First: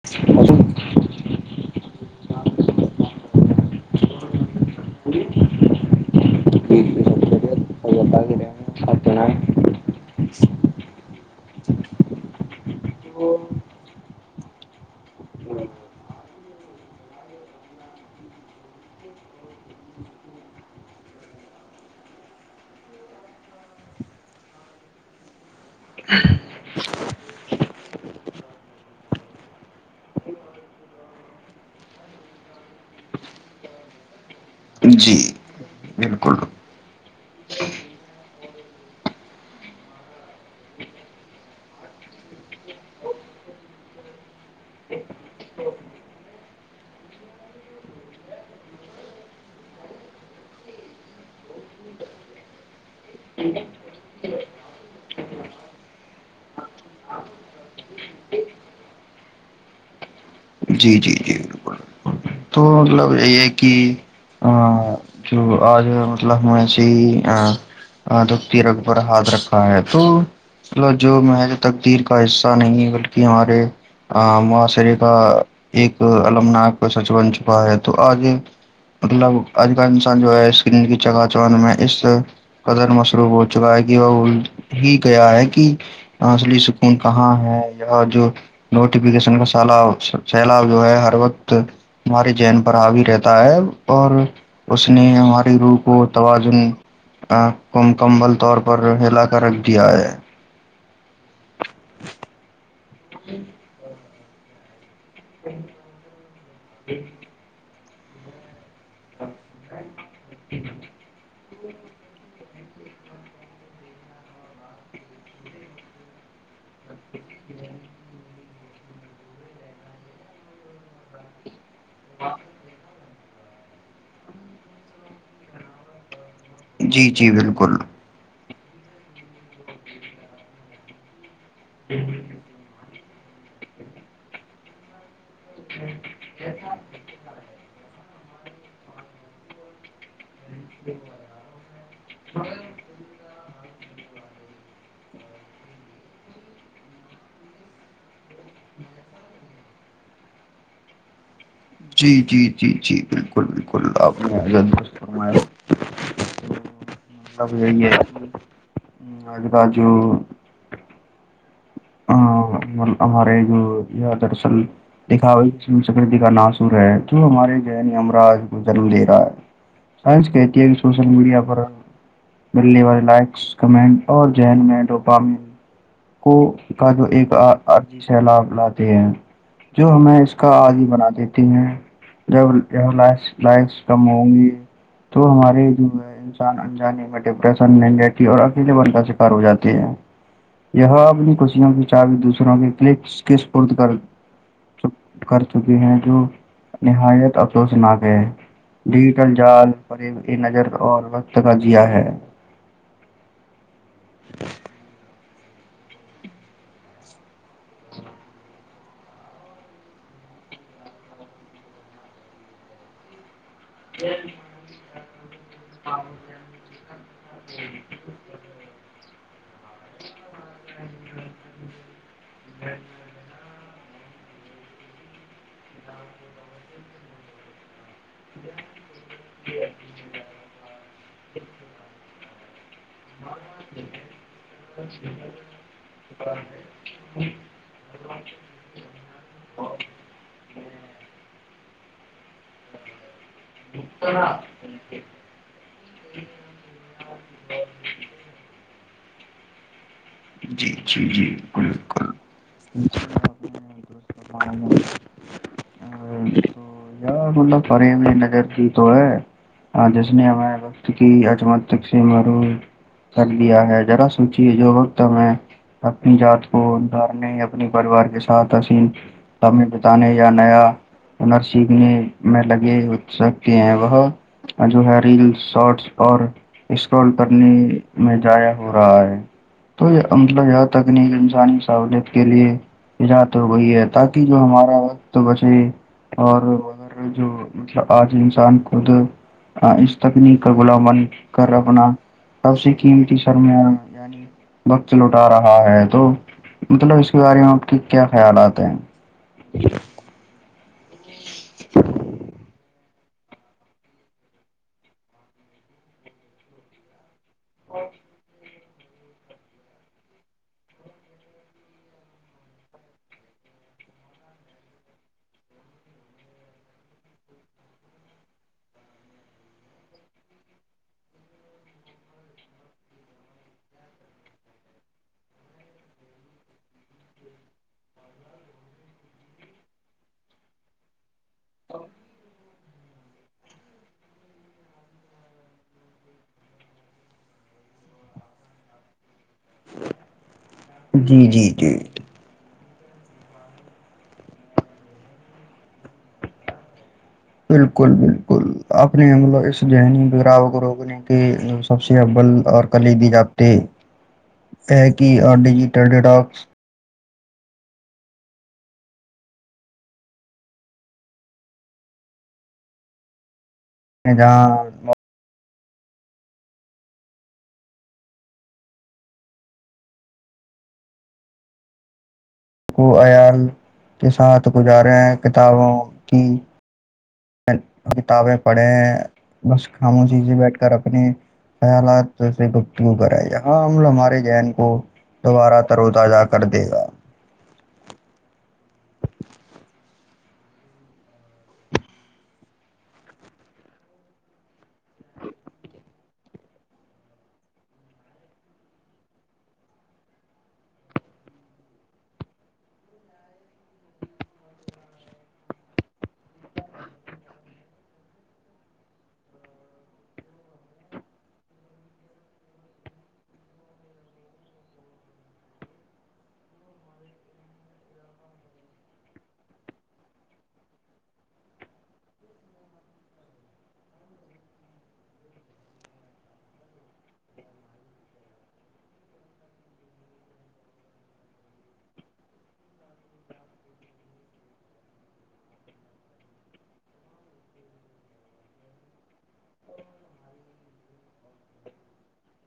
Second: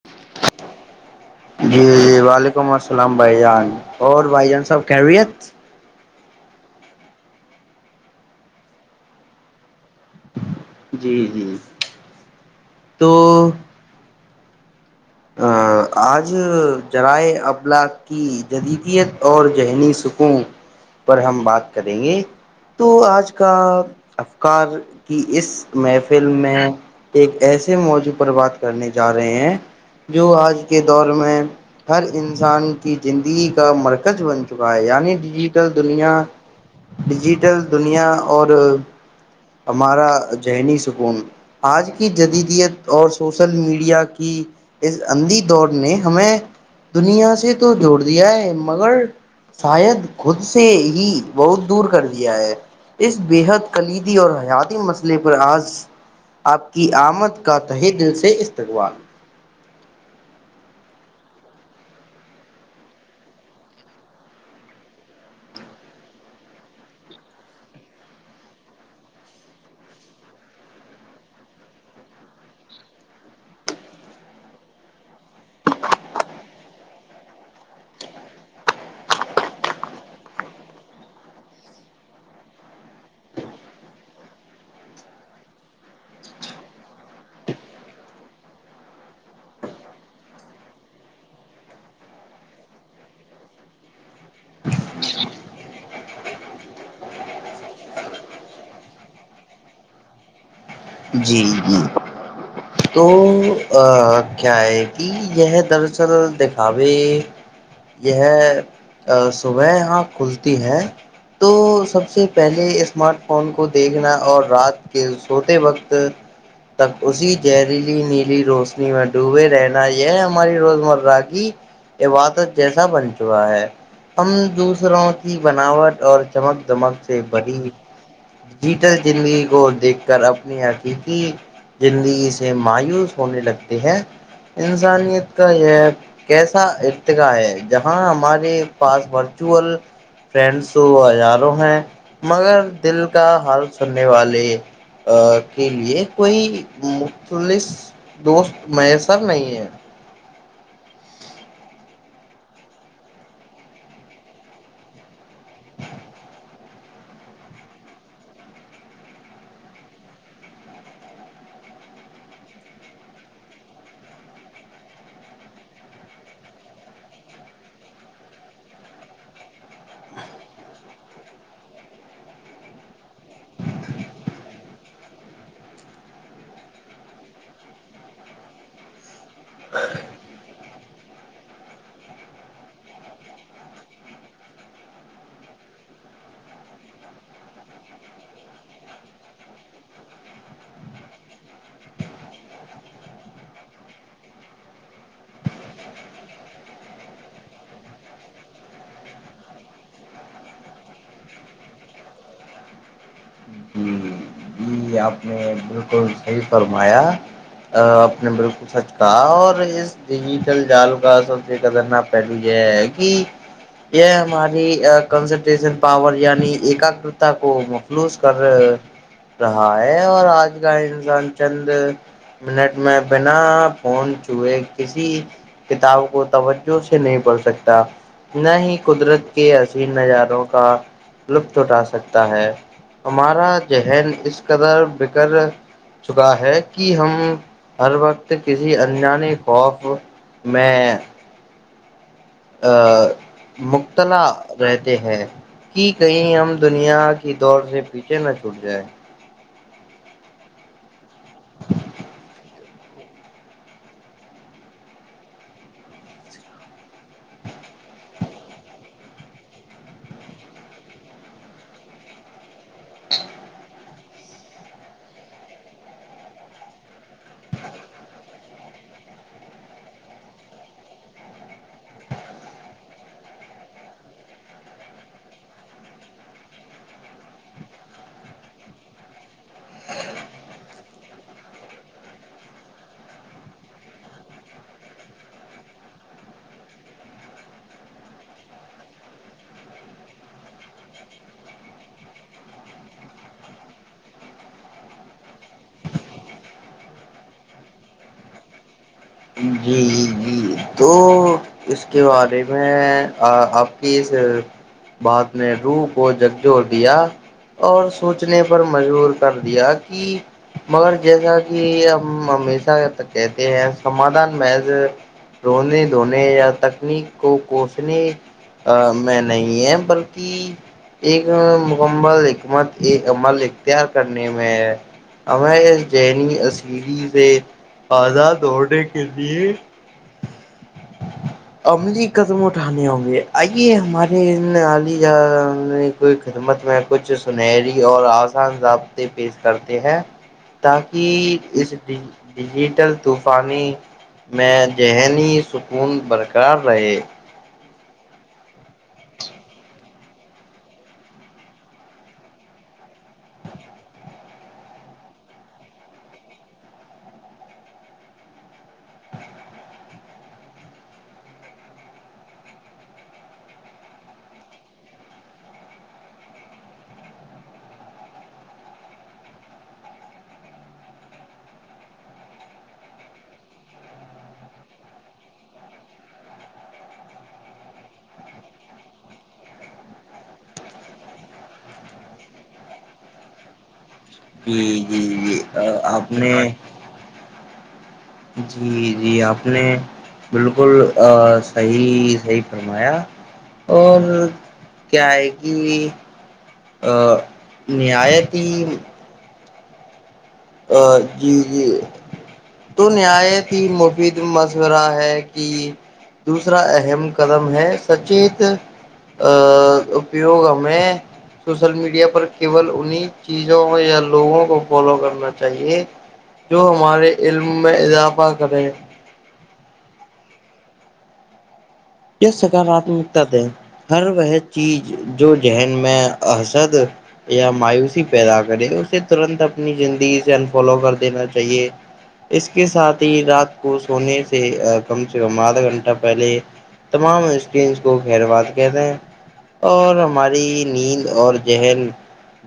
[inaudible] جی جی وعلیکم السلام بھائی جان اور بھائی جان سب خیریت باقی دے اپنا جی جی تو آ آج جذرائع ابلاغ کی جدیدیت اور ذہنی سکون پر ہم بات کریں گے تو آج کا افکار کی اس محفل میں ایک ایسے موضوع پر بات کرنے جا رہے ہیں جو آج کے دور میں ہر انسان کی زندگی کا مرکز بن چکا ہے یعنی ڈیجیٹل دنیا بالکل ڈیجیٹل دنیا اور ہمارا ذہنی سکون آج کی جدیدیت اور سوشل میڈیا کی اس اندھی دور نے ہمیں دنیا سے تو جوڑ دیا ہے مگر شاید خود سے ہی بہت دور کر دیا ہے اس بےحد کلیدی اور حیاتی مسئلے پر آج آپ کی آمد کا تہے دل سے استقبال جی جی جی بالکل بالکل تو مطلب یہ ہے کہ ا جو آج مطلب ہم ایسے ہی ہاں دکھتی رگ پر ہاتھ رکھا ہے تو لو جو مہر تقدیر کا حصہ نہیں بلکہ ہمارے معاشرے کا ایک المناک سچ بن چکا ہے تو آج مطلب آج کل انسان جو ہے اسکن کی چگہ چان میں اس قدر مصروف ہو چکا ہے کہ وہ اصلی سکون کہاں ہے یا جو نوٹیفکیشن کا سالا سیلاب جو ہے ہر وقت ہماراری جین پر ہوی رہتا ہے اور اس نے ہماری روح کو توازن آکھ کو مکمل طور پر ہلا کر رکھ دیا ہے جی جی تو کیا ہے کہ یہ دراصل دکھاوے یہ صبح یہاں کھلتی ہے تو سب سے پہلے اسمارٹ فون کو دیکھنا اور رات کے سوتے وقت تک اسی زہریلی نیلی روشنی کنی میں ڈوبے رہنا یہ ہماری روزمرہ کی عبادت جیسا بن چکا ہے ہم دوسروں کی بناوٹ اور چمک دمک جی سے جی بڑی بالکل ڈجیٹل زندگی کو دیکھ کر اپنی عقیقی زندگی مایوس ہونے لگتے ہیں انسانیت کا یہ کیسا ایک ہے جہاں ہمارے پاس ورچوئل فرینڈ سو ہزاروں ہیں مگر دل کا حال سننے والے کے لیے کوئی مختلس دوست میسر نہیں ہے [inaudible] جی جی جی جی بالکل بالکل آپست فم مطلب یہی ہے اج کل جو ا ہمارے جو درصل دکھاوسکرتی کا نا سور ہے تو ہمارے جین مراج کو جنم دے رہا ہے سائنس کہتی ہے بھی سوشل میڈیا پر مللی والے لائکس کمنٹ اور جین میں ڈوپام کو کا جو ایک عرضی سیلاب لاتے ہیں جو ہمیں اس کا عرضی بناتے جب لائس کم ہوں گی تو ہمارے جو ہے انسان انجانے میں ڈپریشن نہیں رہتی اور اکیلے بن کا شکار ہو جاتی ہے یہ اپنی خوشیوں کی چاابی دوسروں کے کل کےپد کر کر چکی ہیں جو نہایت افسوس نہ کرئے ڈجیٹل جال پر نظر اور وقت کا جیا ہے جی جی آپ نے بالکل صحیح فرمایا اپنے بالکل سچ کہا اور اس ڈجیٹل جال کاسب سے قدرنا پہلی یہ ہے کہ یہ ہماری کنسنٹریشن پاور یعنی ایکگ کو مخلوص کر رہا ہے اور آج کا انسان چند منٹ میں بنا فون چوہے کسی کتاب کو توجہ سے نہیں پڑھ سکتا نہ ہی قدرت کے عین نظاروں کا لطف اٹھا سکتا ہے ہمارا ذہن اس قدر بکر چکا ہے کہ ہم ہر وقت کی کسی انجان خوف میں مبتلا رہتی ہے کہ کہیں ہم دنیا کی دور سے پیچھے نہ چھوٹ جائیں جی جی جی بالکل تو یار مب پرے میں نظر دی تو ہے ہاں جس نے ہمارے وقت کی اچمت تک سے مارو کر لیا ہے ذرا سوچیے جو تمہیں اپنی جات کو دارنے اپنے پریوار کے ساتھ عظین تبمی بتانے یا نیا ہنر سیکھنے میں لگے سب کے ہیں وہ جو ہے ریلس شارٹس اور اسکرول کرنے میں ضائع ہو رہا ہے تو یہ عمومن یہ تکنیک انسانی سہولت کے لیے ایجاد ہو گئی ہے تاکہ جو ہمارا وقت بچے اور اگر جو آج انسان خود اس تکنیک غلا من کر اپنا سب سے قیمتی سرمایہ یعنی وقت لوٹا رہا ہے تو مطلب اس کے بارے میں آپ کے کیا خیالات ہیں جی جی تو اس کے بارے میں آپ کی اس بات نے روح کو جھنجھور دیا اور سوچنے پر مجبور کر دیا کہ مگر جیسا کہ ہم ہمیشہ جب تک کہتے ہیں سمادھان محض رونے دھونے یا تکنیک کو کوسنے میں نہیں ہے بلکہ ایک مکمل حکمت ایک عمل اختیار کرنے میں ہے ہم نے یہ زینبی اسی ڈی سے ازاد ہونے کے لیے عملی قدم اٹھانے ہوں گے آئیے ہمارے ان عالیہ میں کوئی خدمت میں کچھ سنہری اور آسان ضابطے پیش کرتے ہیں [inaudible] تاکہ جی جی اس جی دن ڈیجیٹل طوفانی میں ذہنی سکون برقرار رہے بالکل بالکل اپ نے امولا اس ذہنی براو کو روک لی کہ سب سے اول اور کلیبی رابطے ہے کہ اور ڈیجیٹل ڈڈوپس میں جہ کو عیال کے ساتھ گزارے کتابوں کی کتابیں پڑھے بس خاموشی سے بیٹھ کر اپنی خیالات سے گفتگو کرائے جا ہاں ہم ہمارے ذہن کو جی جی جی دوبارہ تروتا آپ جا نے کر دے گا جی جی آپ نے بالکل ا صحیح صحیح فرمایا اور کیا ہے کہ ا نہایتی ا جی جی تو نہایتیں مفید مشورہ ہے کہ دوسرا اہم قدم ہے سچیت ا اپیوگ ہمیں سوشل میڈیا پر کیول انہیں چیزوں یا لوگوں کو فالو کرنا چاہیے جو ہمارے علم میں اضافہ کرے یہ سکاراتمکتا ہے ہر وہ چیز جو ذہن میں ا حسد یا مایوسی پیدا کرے اسے ترنت اپنی زندگی سے انفالو کر دینا چاہیے اس کے ساتھ ہی رات کو سونے سے کم سے کم آدھا گھنٹہ پہلے تمام اسکنس کو خیر بات کہہ دیں اور ہماری نیند اور ذہن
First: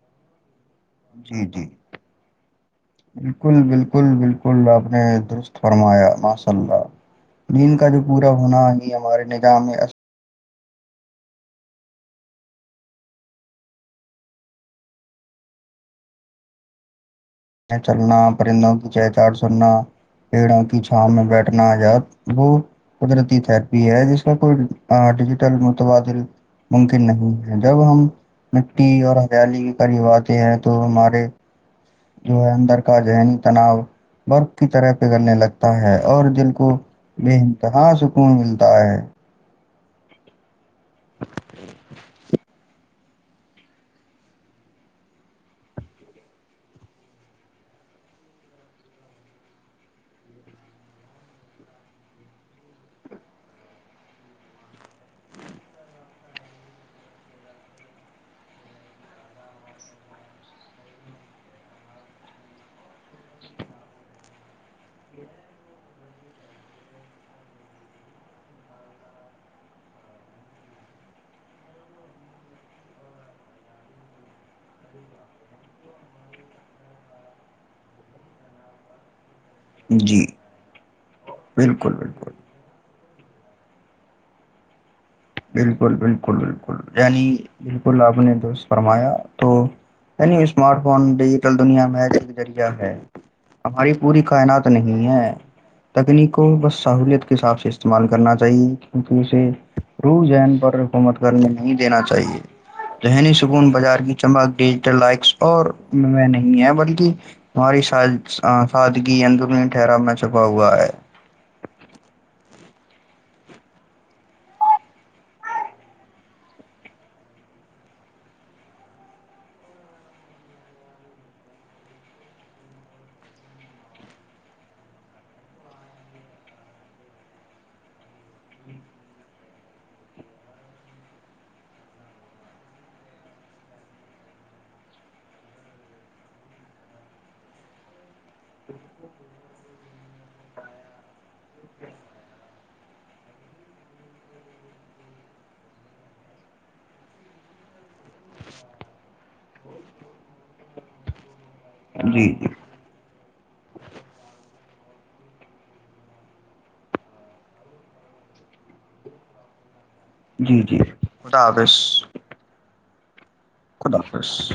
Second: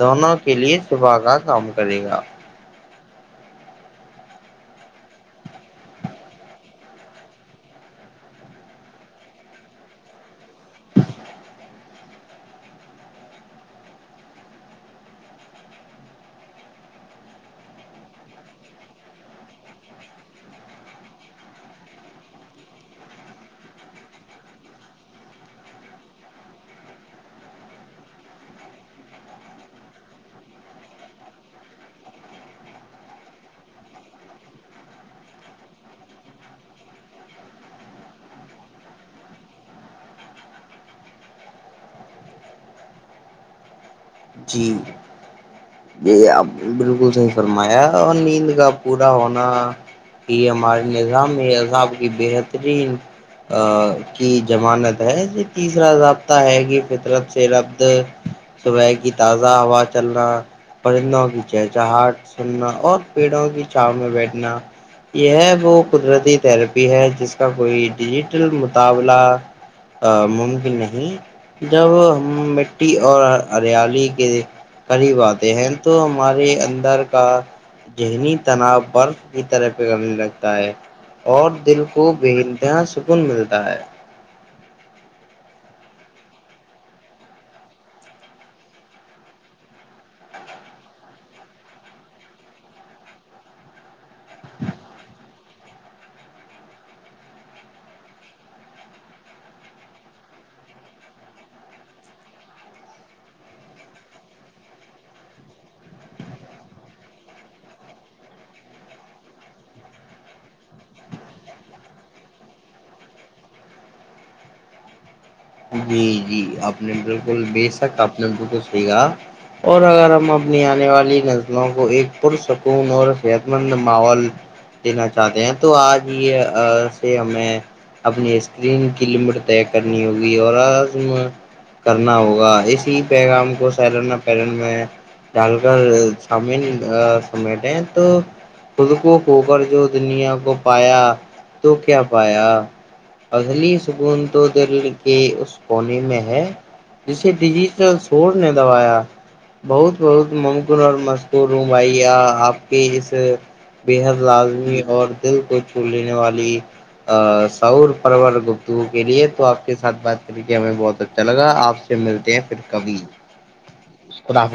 دونوں کے لیے صبح کا جی جی کام کرے گا بالکل بالکل بالکل آپ نے درست فرمایا ماشاء اللہ دین کا جو پورا ہونا ہی ہمارے نظام میں چلنا پرندوں کی چہ چاڑ سننا پڑ کی چھاں میں بیٹھنا وہ قدرتی تھرپی ہے جس میں کوئی ڈیجیٹل متبادل ممکن نہیں ہے جب ہم مٹی اور ہریالی کے قریب آتے ہیں تو ہمارے جو ہے اندر کا ذہنی تناؤ برف کی طرح پگلنے لگتا ہے اور دل کو انتہا سکون ملتا ہے [inaudible] جی یہ آپ بالکل صحی فرمایا اور نیند کا پورا ہونا یہ ہمارے نظام میں عذاب کی بہترین ا کی ضمانت ہے یہ تیسرا ضابطہ ہے کہ فطرت سے ربد صبح کی تازہ ہوا چلنا پرندوں کی چہچہ ہاٹ سننا اور پیڑوں کی چاؤ میں بیٹھنا یہ وہ قدرتی تھراپی ہے جس کا کوئی ڈیجیٹل مقابلہ ممکن نہیں جب ہم مٹی اور ہریالی قریب آتے ہیں تو ہمارے اندر کا ذہنی تناؤ پر طرح پگھلنے جی لگتا ہے اور دل بالکل کو ب بالکل انتہا سکون ملتا ہے بالکل بالکل بالکل یعنی بالکل آپ نے درست فرمایا تو نہیں اسمارٹ فون ڈیجیٹل دنیا میں ہے ج کے ذریعہ ہے ہماری پوری کائنات نہیں ہے تکنیک کو بس سہولیت کے حساب سے استعمال کرنا چاہیے کیونکہ اسے روح جین پر حکومت کرنے نہیں دینا چاہیے ذہنی سکون بازار کی چمک ڈیجیٹل لائکس اور میں نہیں ہے بلکہ ہماری سادگی اندرونی ٹھہرا میں چھپا ہوا ہے جی جی اپنے بالکل شق اپنے بالکل صحی کہا اور اگر ہم اپنی آنے والی نسلوں کو ایک پرسکون اور صحت مند ماحول دینا چاہتے ہیں تو آج یہ سے ہمیں اپنی اسکرین کی لمٹ طے کرنی ہوگی اور آج کرنا ہوگا اسی پیغام کو سیلان پلن میں ڈال کر چامین سمیٹیں تو خود کو کھو کر جو دنیا کو پایا تو کیا پایا اصل سکون ٹو دل کے اس کونے میں ہے جسے ڈیجیٹل سور نے دبایا بہت بہت ممکن اور مذکور ہوں بھائییا جی آپ جی کی اس بےحد لازمی اور دل کو چھو لینے والی سور پرور گپتگو کے لیے تو آپ کے ساتھ بات کر کے جی ہمیں جی بہت اچھا خدا لگا حافظ آپ سے ملتے ہیں پھر کبھی خدا حافظ